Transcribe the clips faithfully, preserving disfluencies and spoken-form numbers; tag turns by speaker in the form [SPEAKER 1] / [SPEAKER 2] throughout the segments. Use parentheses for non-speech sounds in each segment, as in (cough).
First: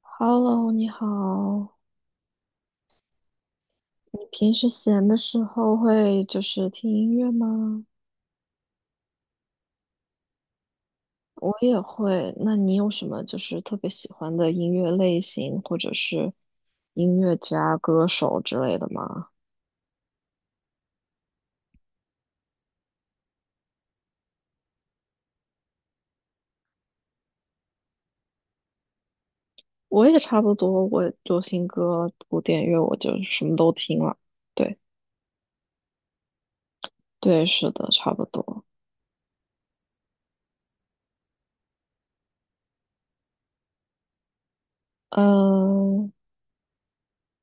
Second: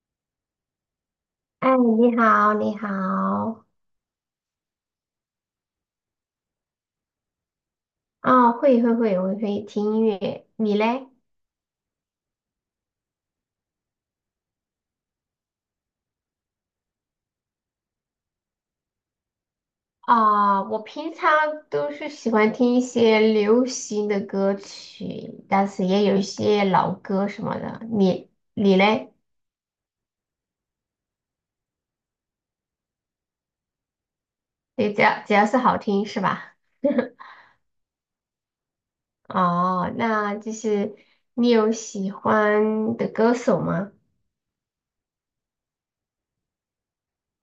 [SPEAKER 1] Hello，你
[SPEAKER 2] 哎，
[SPEAKER 1] 好。
[SPEAKER 2] 你好，你好。
[SPEAKER 1] 你平时闲的时候会就是听音乐吗？
[SPEAKER 2] 哦，会会会，我会听音乐，你嘞？
[SPEAKER 1] 我也会。那你有什么就是特别喜欢的音乐类型，或者是音乐家、歌手之类的吗？
[SPEAKER 2] 啊、我平常都是喜欢听一些流行的歌曲，但是也有一些老歌什么的。你你嘞？
[SPEAKER 1] 我也差不多，我流行歌、古典乐，我就什么都听了。对，
[SPEAKER 2] 你只要只要是好听是吧？
[SPEAKER 1] 对，是的，差不多。
[SPEAKER 2] (laughs) 哦，那就是你有喜欢的歌手吗？
[SPEAKER 1] 嗯，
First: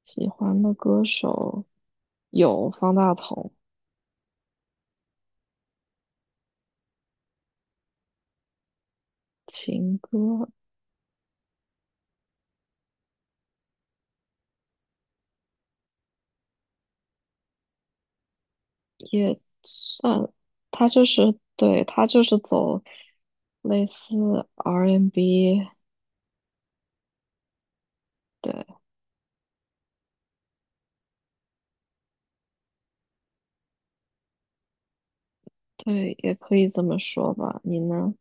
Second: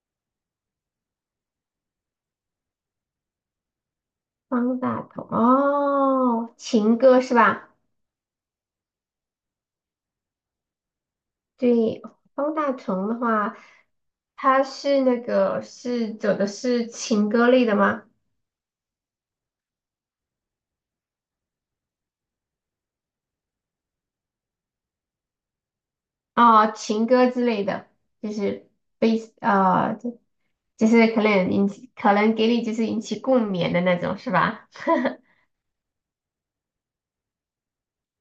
[SPEAKER 1] 喜欢的歌手有方大同，
[SPEAKER 2] 方大同，哦，情歌是吧？
[SPEAKER 1] 情歌，
[SPEAKER 2] 对，方大同的话，他是那个是走的是情歌类的吗？
[SPEAKER 1] 也算，他就是对他就是走类似 R B，n
[SPEAKER 2] 哦，情歌之类的，就
[SPEAKER 1] 对
[SPEAKER 2] 是悲啊，就就是可能引起，可能给你就是引起共鸣的那种，是吧？
[SPEAKER 1] 对，也可以这么说吧。你呢？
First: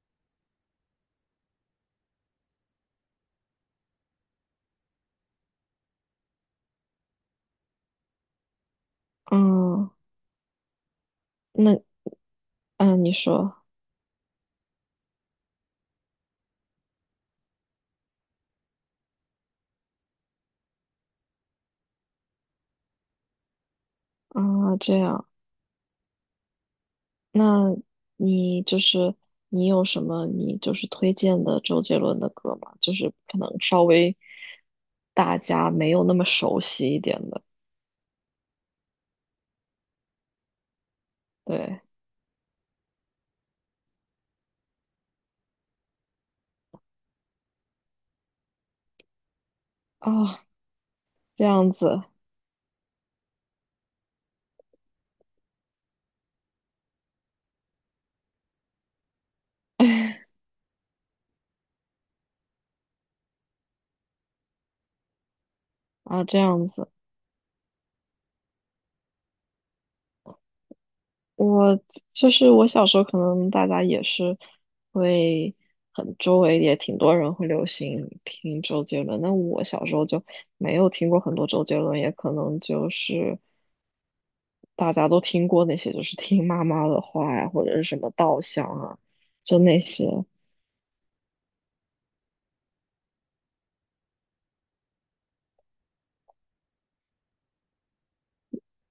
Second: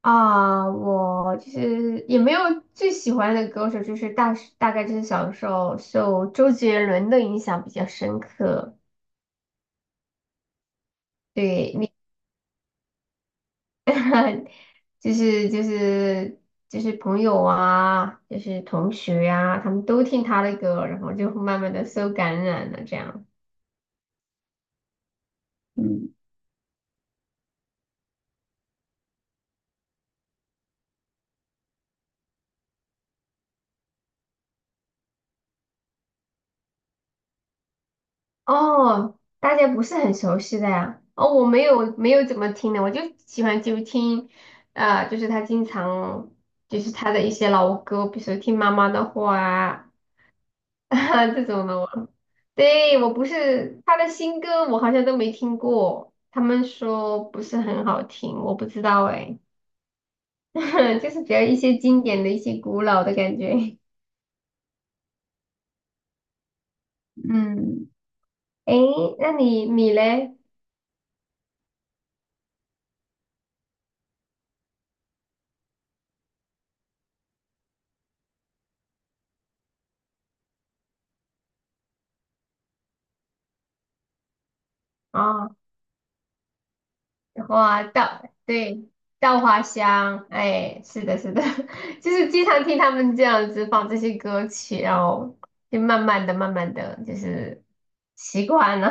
[SPEAKER 2] 啊、我就是也没有最喜欢的歌手，就是大大概就是小的时候受周杰伦的影响比较深刻。
[SPEAKER 1] 嗯，
[SPEAKER 2] 对，
[SPEAKER 1] 那嗯，你说
[SPEAKER 2] 就是就是就是朋友啊，就是同学呀、他们都听他的歌，然后就慢慢的受感染了这样。
[SPEAKER 1] 啊，这样，
[SPEAKER 2] 嗯，
[SPEAKER 1] 那你就是你有什么你就是推荐的周杰伦的歌吗？就是可能稍微大家没有那么熟悉一点的，
[SPEAKER 2] 哦，大家不是很熟悉的呀。哦，我没
[SPEAKER 1] 对
[SPEAKER 2] 有没有怎么听的，我就喜欢就听，啊，就是他经常就是他的一些老歌，比如说听妈妈的话啊
[SPEAKER 1] 啊，
[SPEAKER 2] (laughs)
[SPEAKER 1] 这
[SPEAKER 2] 这种
[SPEAKER 1] 样
[SPEAKER 2] 的我。
[SPEAKER 1] 子
[SPEAKER 2] 对，我不是他的新歌，我好像都没听过。他们说不是很好听，我不知道哎。(laughs) 就是比较一些经典的一些古老的感觉。
[SPEAKER 1] 啊，这样子。
[SPEAKER 2] 嗯，诶，那你你嘞？
[SPEAKER 1] 我就是我小时候，可能大家也是会很周围也挺多人会流行听周杰伦，那我小时候就没有听过很多周杰伦，也可能就是大家都听
[SPEAKER 2] 哦，
[SPEAKER 1] 过那些，就是听妈妈的话呀，或者
[SPEAKER 2] 花
[SPEAKER 1] 是什么
[SPEAKER 2] 稻，
[SPEAKER 1] 稻香
[SPEAKER 2] 对，
[SPEAKER 1] 啊，
[SPEAKER 2] 稻
[SPEAKER 1] 就
[SPEAKER 2] 花
[SPEAKER 1] 那些。
[SPEAKER 2] 香，哎，是的，是的，(laughs) 就是经常听他们这样子放这些歌曲，然后就慢慢的、慢慢的就是习惯了。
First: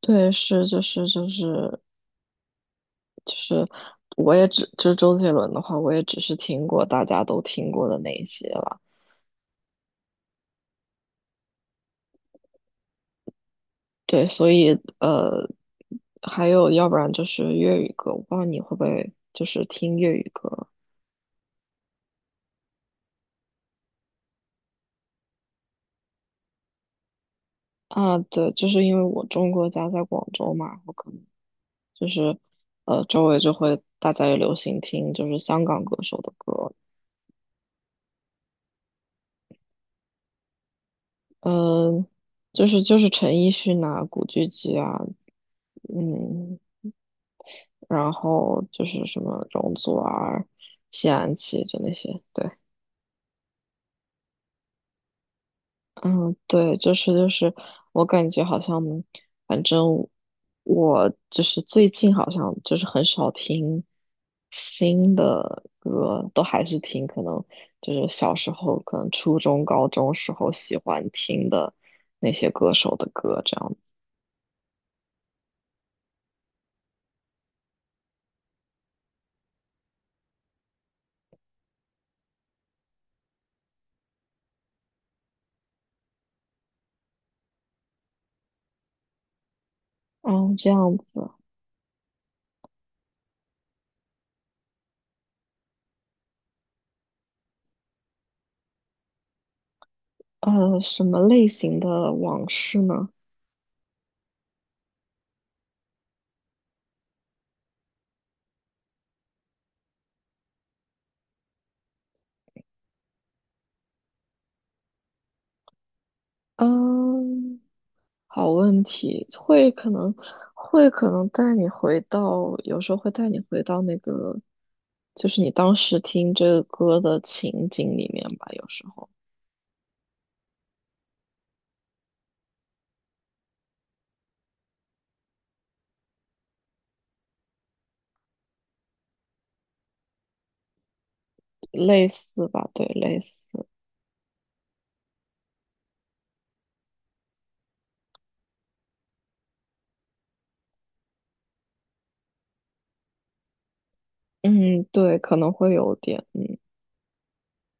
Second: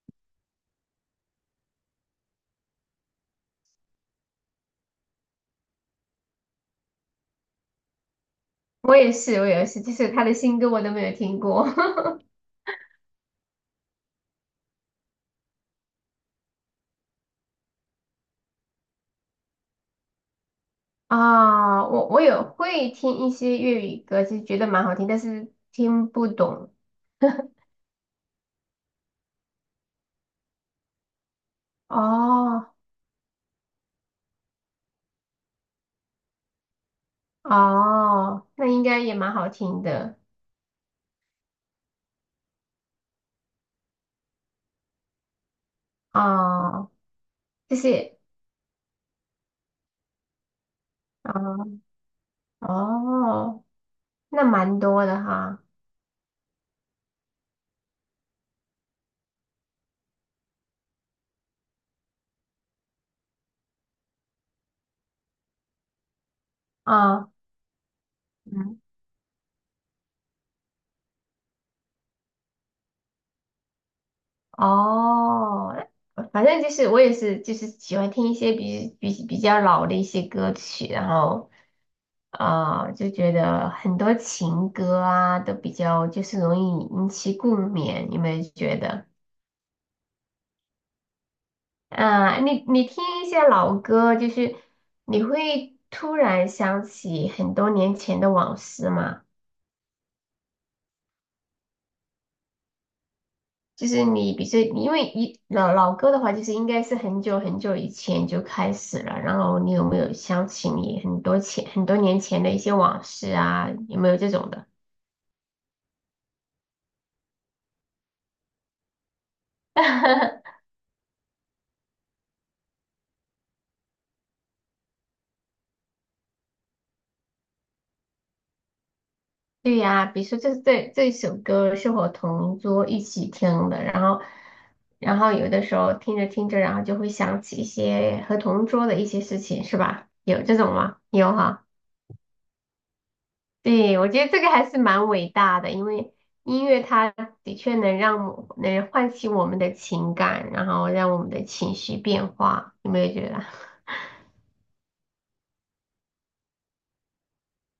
[SPEAKER 1] 对，是就是就是就是，我也只就是周杰伦的话，我也只是听过大家都听过的那一些了。
[SPEAKER 2] (laughs) 我也是，我也是，就是他的新歌我都没有听过
[SPEAKER 1] 对，所以呃，还有要不然就是粤语歌，我不知道你会不会就是听粤语歌
[SPEAKER 2] (laughs) 啊。我我有会听一些粤语歌，其实觉得蛮好听，但是听不懂。
[SPEAKER 1] 啊？对，就是因为我中国家在广州嘛，我可能就是
[SPEAKER 2] 哦，
[SPEAKER 1] 呃周围就会大家也流行听就是香港歌手的歌，
[SPEAKER 2] 哦，那应该也蛮好听的。
[SPEAKER 1] 嗯、就是就是陈奕迅啊、古巨基啊，嗯，
[SPEAKER 2] 哦，就
[SPEAKER 1] 然
[SPEAKER 2] 是
[SPEAKER 1] 后就是什么容祖儿、谢安琪就
[SPEAKER 2] 啊
[SPEAKER 1] 那些，对。
[SPEAKER 2] 哦，那蛮多的哈。
[SPEAKER 1] 嗯，对，就是就是，我感觉好像，反正我就是最近好像就是很少听新的歌，都还是听可
[SPEAKER 2] 啊
[SPEAKER 1] 能就是小时候，
[SPEAKER 2] 嗯
[SPEAKER 1] 可能初中、高中时候喜欢听的那些歌手的歌这样子。
[SPEAKER 2] 哦，反正就是我也是就是喜欢听一些比比比较老的一些歌曲，然后啊、呃就觉得很多情歌啊都比较就是容易引起共鸣，你有没有觉得？
[SPEAKER 1] 哦，这样子，
[SPEAKER 2] 嗯，你你听一些老歌，就是你会突然想起很多年前的往事嘛？
[SPEAKER 1] 呃，什么类型的往事呢？
[SPEAKER 2] 就是你，比如说，因为一老老歌的话，就是应该是很久很久以前就开始了。然后你有没有想起你很多前很多年前的一些往事啊？有没有这种的？
[SPEAKER 1] 嗯。好问题，会可能
[SPEAKER 2] (laughs)
[SPEAKER 1] 会可能带你回到，有时候会带你回到那个，就是你当时听这个歌的情景里面吧，有时候
[SPEAKER 2] 对呀，比如说这这这首歌是我同桌一起听的，然后然后有的时候听着听着，然后就会想起一些和同桌的一些事情，是吧？有这种吗？有哈。
[SPEAKER 1] 类似吧，对，类似，
[SPEAKER 2] 对，我觉得这个还是蛮伟大的，因为音乐它的确能让我能唤起我们的情感，然后让我们的情绪变化，有没有觉得？
[SPEAKER 1] 嗯，对，可能会有点，嗯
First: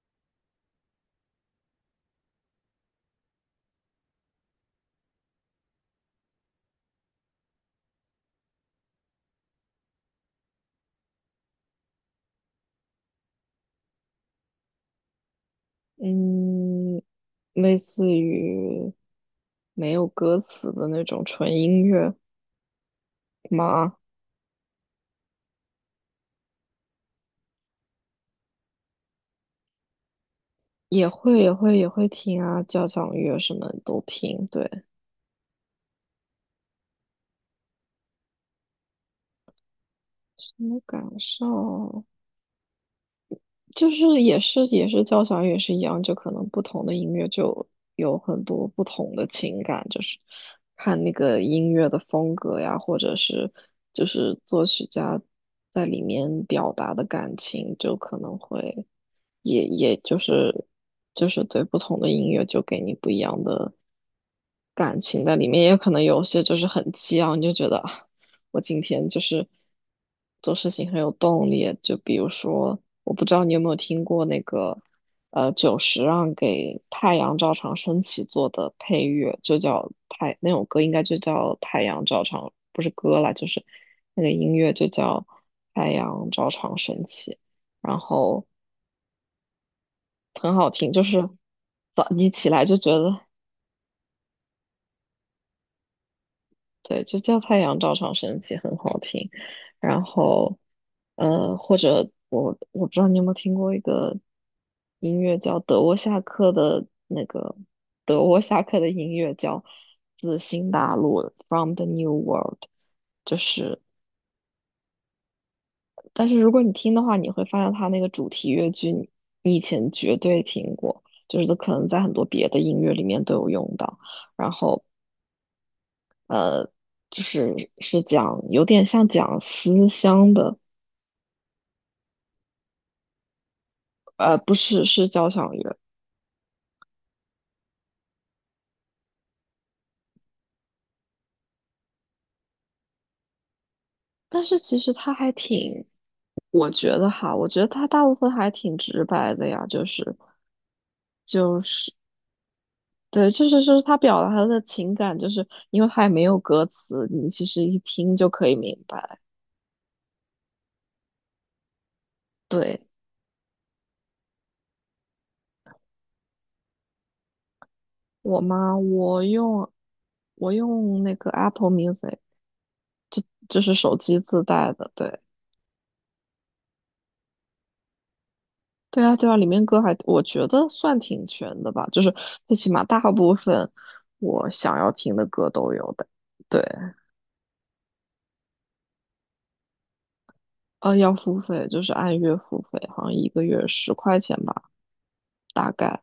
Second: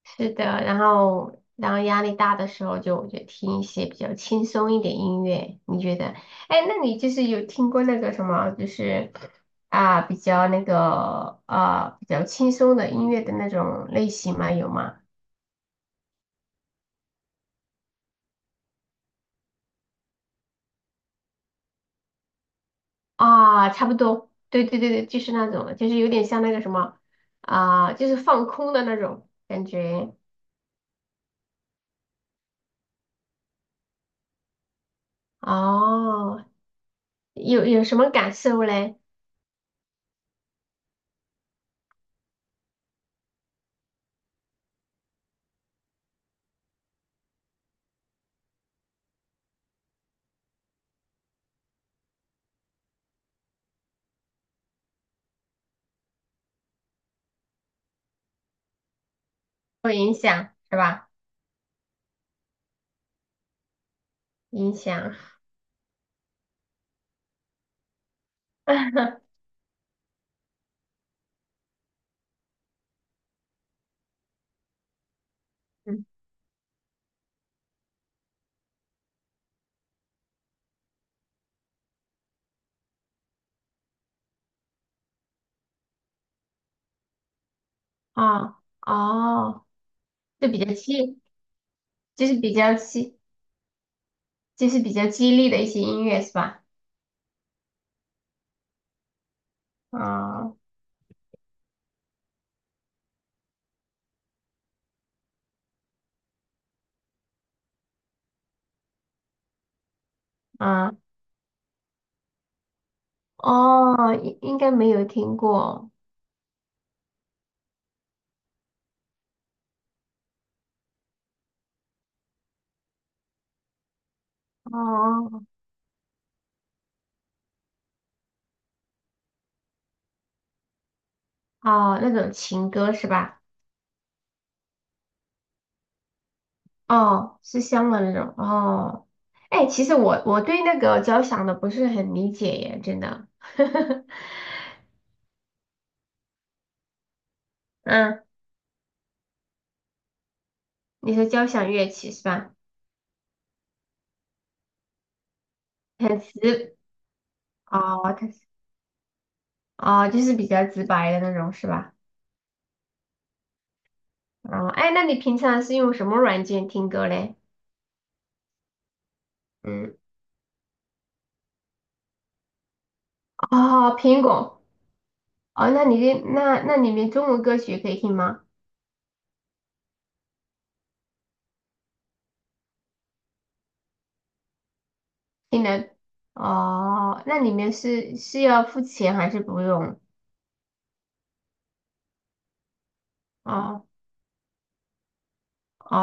[SPEAKER 2] 是的，然后然后压力大的时候就就听一些比较轻松一点音乐，你觉得？哎，那你就是有听过那个什么，就是啊比较那个啊比较轻松的音乐的那种类型吗？有吗？
[SPEAKER 1] 嗯，类似于没有歌词的那种纯音乐
[SPEAKER 2] 啊，差不
[SPEAKER 1] 吗？
[SPEAKER 2] 多，对对对对，就是那种，就是有点像那个什么啊，就是放空的那种感觉。
[SPEAKER 1] 也会也会也会听啊，交响乐什么都听，对，
[SPEAKER 2] 哦，有有什么感受嘞？
[SPEAKER 1] 什么感受？就是也是也是交响乐也是一样，就可能不同的音乐就有很多不同的情感，就是看那个音乐的风格呀，或者是就是作曲家在里面表达的感情，就可能会。也也
[SPEAKER 2] 会影
[SPEAKER 1] 就
[SPEAKER 2] 响
[SPEAKER 1] 是
[SPEAKER 2] 是吧？
[SPEAKER 1] 就是对不同的音乐就给你不一样的
[SPEAKER 2] 影
[SPEAKER 1] 感
[SPEAKER 2] 响。
[SPEAKER 1] 情在里面，也可能有些就是很激昂，你就觉得啊，我今天就
[SPEAKER 2] (laughs)
[SPEAKER 1] 是做事情很有动力。就比如说，我不知道你有没有听过那个呃久石让给《太阳照常升起》做的配乐，就叫太那首歌应该就叫《太阳照常》，不是歌啦，就是那个音乐就叫《太阳照常升起》。然后
[SPEAKER 2] 啊哦，就
[SPEAKER 1] 很
[SPEAKER 2] 比
[SPEAKER 1] 好
[SPEAKER 2] 较
[SPEAKER 1] 听，就
[SPEAKER 2] 激，
[SPEAKER 1] 是早
[SPEAKER 2] 就
[SPEAKER 1] 你
[SPEAKER 2] 是
[SPEAKER 1] 起
[SPEAKER 2] 比
[SPEAKER 1] 来
[SPEAKER 2] 较
[SPEAKER 1] 就觉
[SPEAKER 2] 激，
[SPEAKER 1] 得，
[SPEAKER 2] 就是比较激励的一些音乐是吧？
[SPEAKER 1] 对，就叫太阳照常升起，很好听。然
[SPEAKER 2] 啊
[SPEAKER 1] 后，呃，或者我我不知道你有没有听过一个音乐叫德沃夏克的那个德沃夏克的音乐叫《自新
[SPEAKER 2] 啊
[SPEAKER 1] 大陆》（From the New World），就是，
[SPEAKER 2] 哦，应应该没有听过。
[SPEAKER 1] 但是如果你听的话，你会发现它那个主题乐句你你以前绝对听过，就是可能在很多别的音乐里面都有用到。然后
[SPEAKER 2] 哦
[SPEAKER 1] 呃，就是是讲有点像讲思乡的，
[SPEAKER 2] 哦，那种情歌是吧？
[SPEAKER 1] 呃，不是是交响乐，
[SPEAKER 2] 哦，是香的那种哦。哎，其实我我对那个交响的不是很理解耶，真的。(laughs)
[SPEAKER 1] 但是其实它还挺，我觉得哈，我觉得它大部
[SPEAKER 2] 嗯，
[SPEAKER 1] 分还挺直白的呀，就是
[SPEAKER 2] 你说交
[SPEAKER 1] 就
[SPEAKER 2] 响乐
[SPEAKER 1] 是
[SPEAKER 2] 器是吧？
[SPEAKER 1] 对，就是就是他表达他的情感，就是因为他也
[SPEAKER 2] 很
[SPEAKER 1] 没有歌
[SPEAKER 2] 直
[SPEAKER 1] 词，你其实一
[SPEAKER 2] 哦，
[SPEAKER 1] 听
[SPEAKER 2] 它
[SPEAKER 1] 就
[SPEAKER 2] 是
[SPEAKER 1] 可以明白。
[SPEAKER 2] 哦，就是比较直白的那种是吧？
[SPEAKER 1] 对，
[SPEAKER 2] 哦，哎，那你平常是用什么软件听歌嘞？
[SPEAKER 1] 我妈，我用
[SPEAKER 2] 嗯，
[SPEAKER 1] 我用那个 Apple Music，就是手
[SPEAKER 2] 哦，
[SPEAKER 1] 机
[SPEAKER 2] 苹
[SPEAKER 1] 自
[SPEAKER 2] 果。
[SPEAKER 1] 带的，对。
[SPEAKER 2] 哦，那你的那那里面中文歌曲可以听吗？
[SPEAKER 1] 对啊，对啊，里面歌还我觉得算挺全的吧，就是最起码大部分我想要听的歌
[SPEAKER 2] 听
[SPEAKER 1] 都
[SPEAKER 2] 的。
[SPEAKER 1] 有的。对，
[SPEAKER 2] 哦，那里面是是要付钱还是不用？
[SPEAKER 1] 呃，要付费，就是按月付费，好像一个月
[SPEAKER 2] 哦
[SPEAKER 1] 十块钱吧，大概。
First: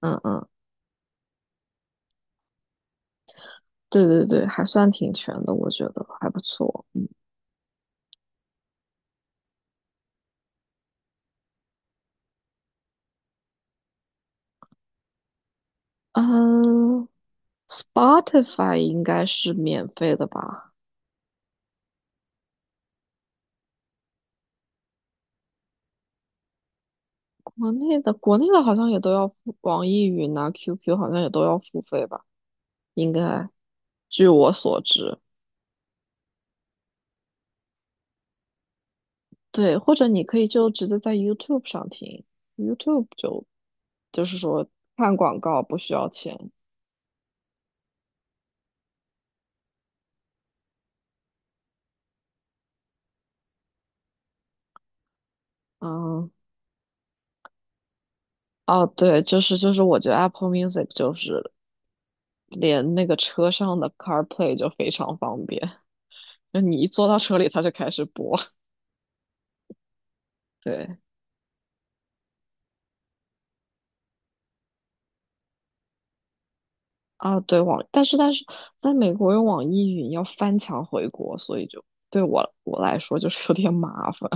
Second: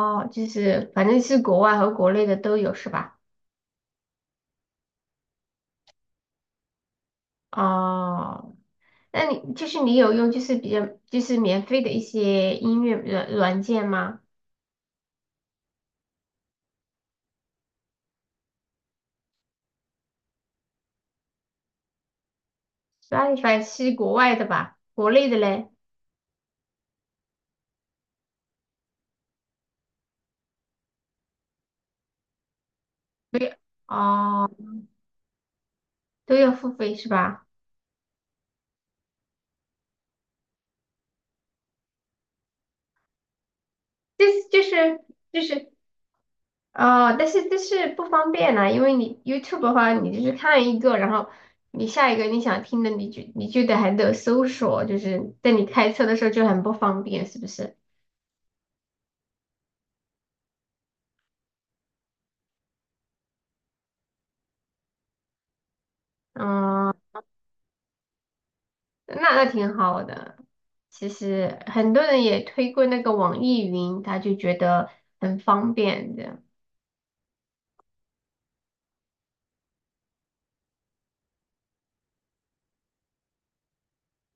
[SPEAKER 1] 嗯
[SPEAKER 2] 就
[SPEAKER 1] 嗯，
[SPEAKER 2] 是反正是国外和国内的都有是吧？
[SPEAKER 1] 对对对，还算挺全的，我觉得还不错。
[SPEAKER 2] 哦，那你就是你有用就是比较就是免费的一些音乐软软件吗
[SPEAKER 1] 嗯，Spotify 应该是免费的吧？
[SPEAKER 2] ？Spotify 是国外的吧？国内的嘞？
[SPEAKER 1] 国内的国内的好像也都要付，网易云啊、Q Q 好像也都要付费吧？应该，
[SPEAKER 2] 对，
[SPEAKER 1] 据
[SPEAKER 2] 哦，
[SPEAKER 1] 我所知。
[SPEAKER 2] 都要付费是吧？
[SPEAKER 1] 对，或者你可以就直接在 YouTube 上听，YouTube 就就是
[SPEAKER 2] 就
[SPEAKER 1] 说
[SPEAKER 2] 是
[SPEAKER 1] 看广
[SPEAKER 2] 就
[SPEAKER 1] 告
[SPEAKER 2] 是。
[SPEAKER 1] 不需要钱。
[SPEAKER 2] 哦，但是但是不方便呐、因为你 YouTube 的话，你就是看一个，然后你下一个你想听的，你就你就得还得搜索，就是在你开车的时候
[SPEAKER 1] 嗯，
[SPEAKER 2] 就很不方便，是不是？
[SPEAKER 1] 哦，对，就是就是，我觉得 Apple Music 就是连那个车上的 CarPlay 就非常方便，就你一
[SPEAKER 2] 嗯，
[SPEAKER 1] 坐到车里，它就开始播。
[SPEAKER 2] 那那挺好的。
[SPEAKER 1] 对，
[SPEAKER 2] 其实很多人也推过那个网易云，他就觉得很方便的。
[SPEAKER 1] 啊，对，网，但是但是在美国用网易云要翻墙回国，所以就对我我来说就是有点麻烦。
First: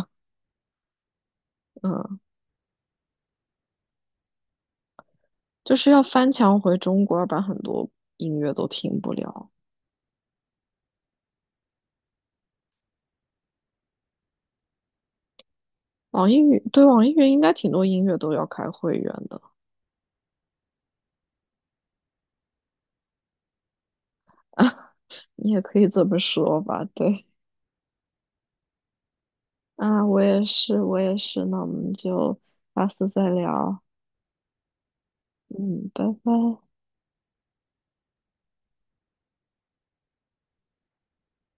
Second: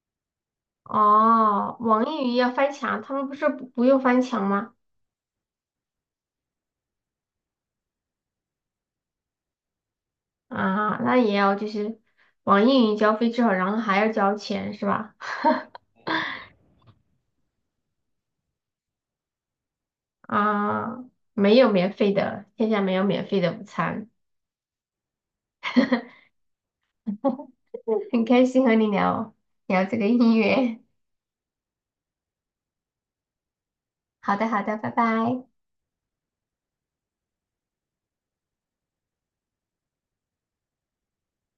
[SPEAKER 2] 哦，网
[SPEAKER 1] 嗯，
[SPEAKER 2] 易云要翻墙，他们不是不不用翻墙吗？
[SPEAKER 1] 就是要翻墙回中国，要不然很多音乐都听不了。
[SPEAKER 2] 啊，那也要就是网易云交费之后，然后还要交钱是吧？
[SPEAKER 1] 网易云，对，网易云应该挺多音乐都要开会员的，
[SPEAKER 2] 啊，没有免费的，天下没有免费的午餐。
[SPEAKER 1] 你也可以这么
[SPEAKER 2] (laughs)
[SPEAKER 1] 说吧，对。
[SPEAKER 2] 嗯，很开心和你聊
[SPEAKER 1] (laughs)
[SPEAKER 2] 聊这
[SPEAKER 1] 啊，
[SPEAKER 2] 个
[SPEAKER 1] 我
[SPEAKER 2] 音
[SPEAKER 1] 也
[SPEAKER 2] 乐。
[SPEAKER 1] 是，我也是，那我们就下次再聊，
[SPEAKER 2] 好的，好的，拜拜。
[SPEAKER 1] 嗯，拜拜。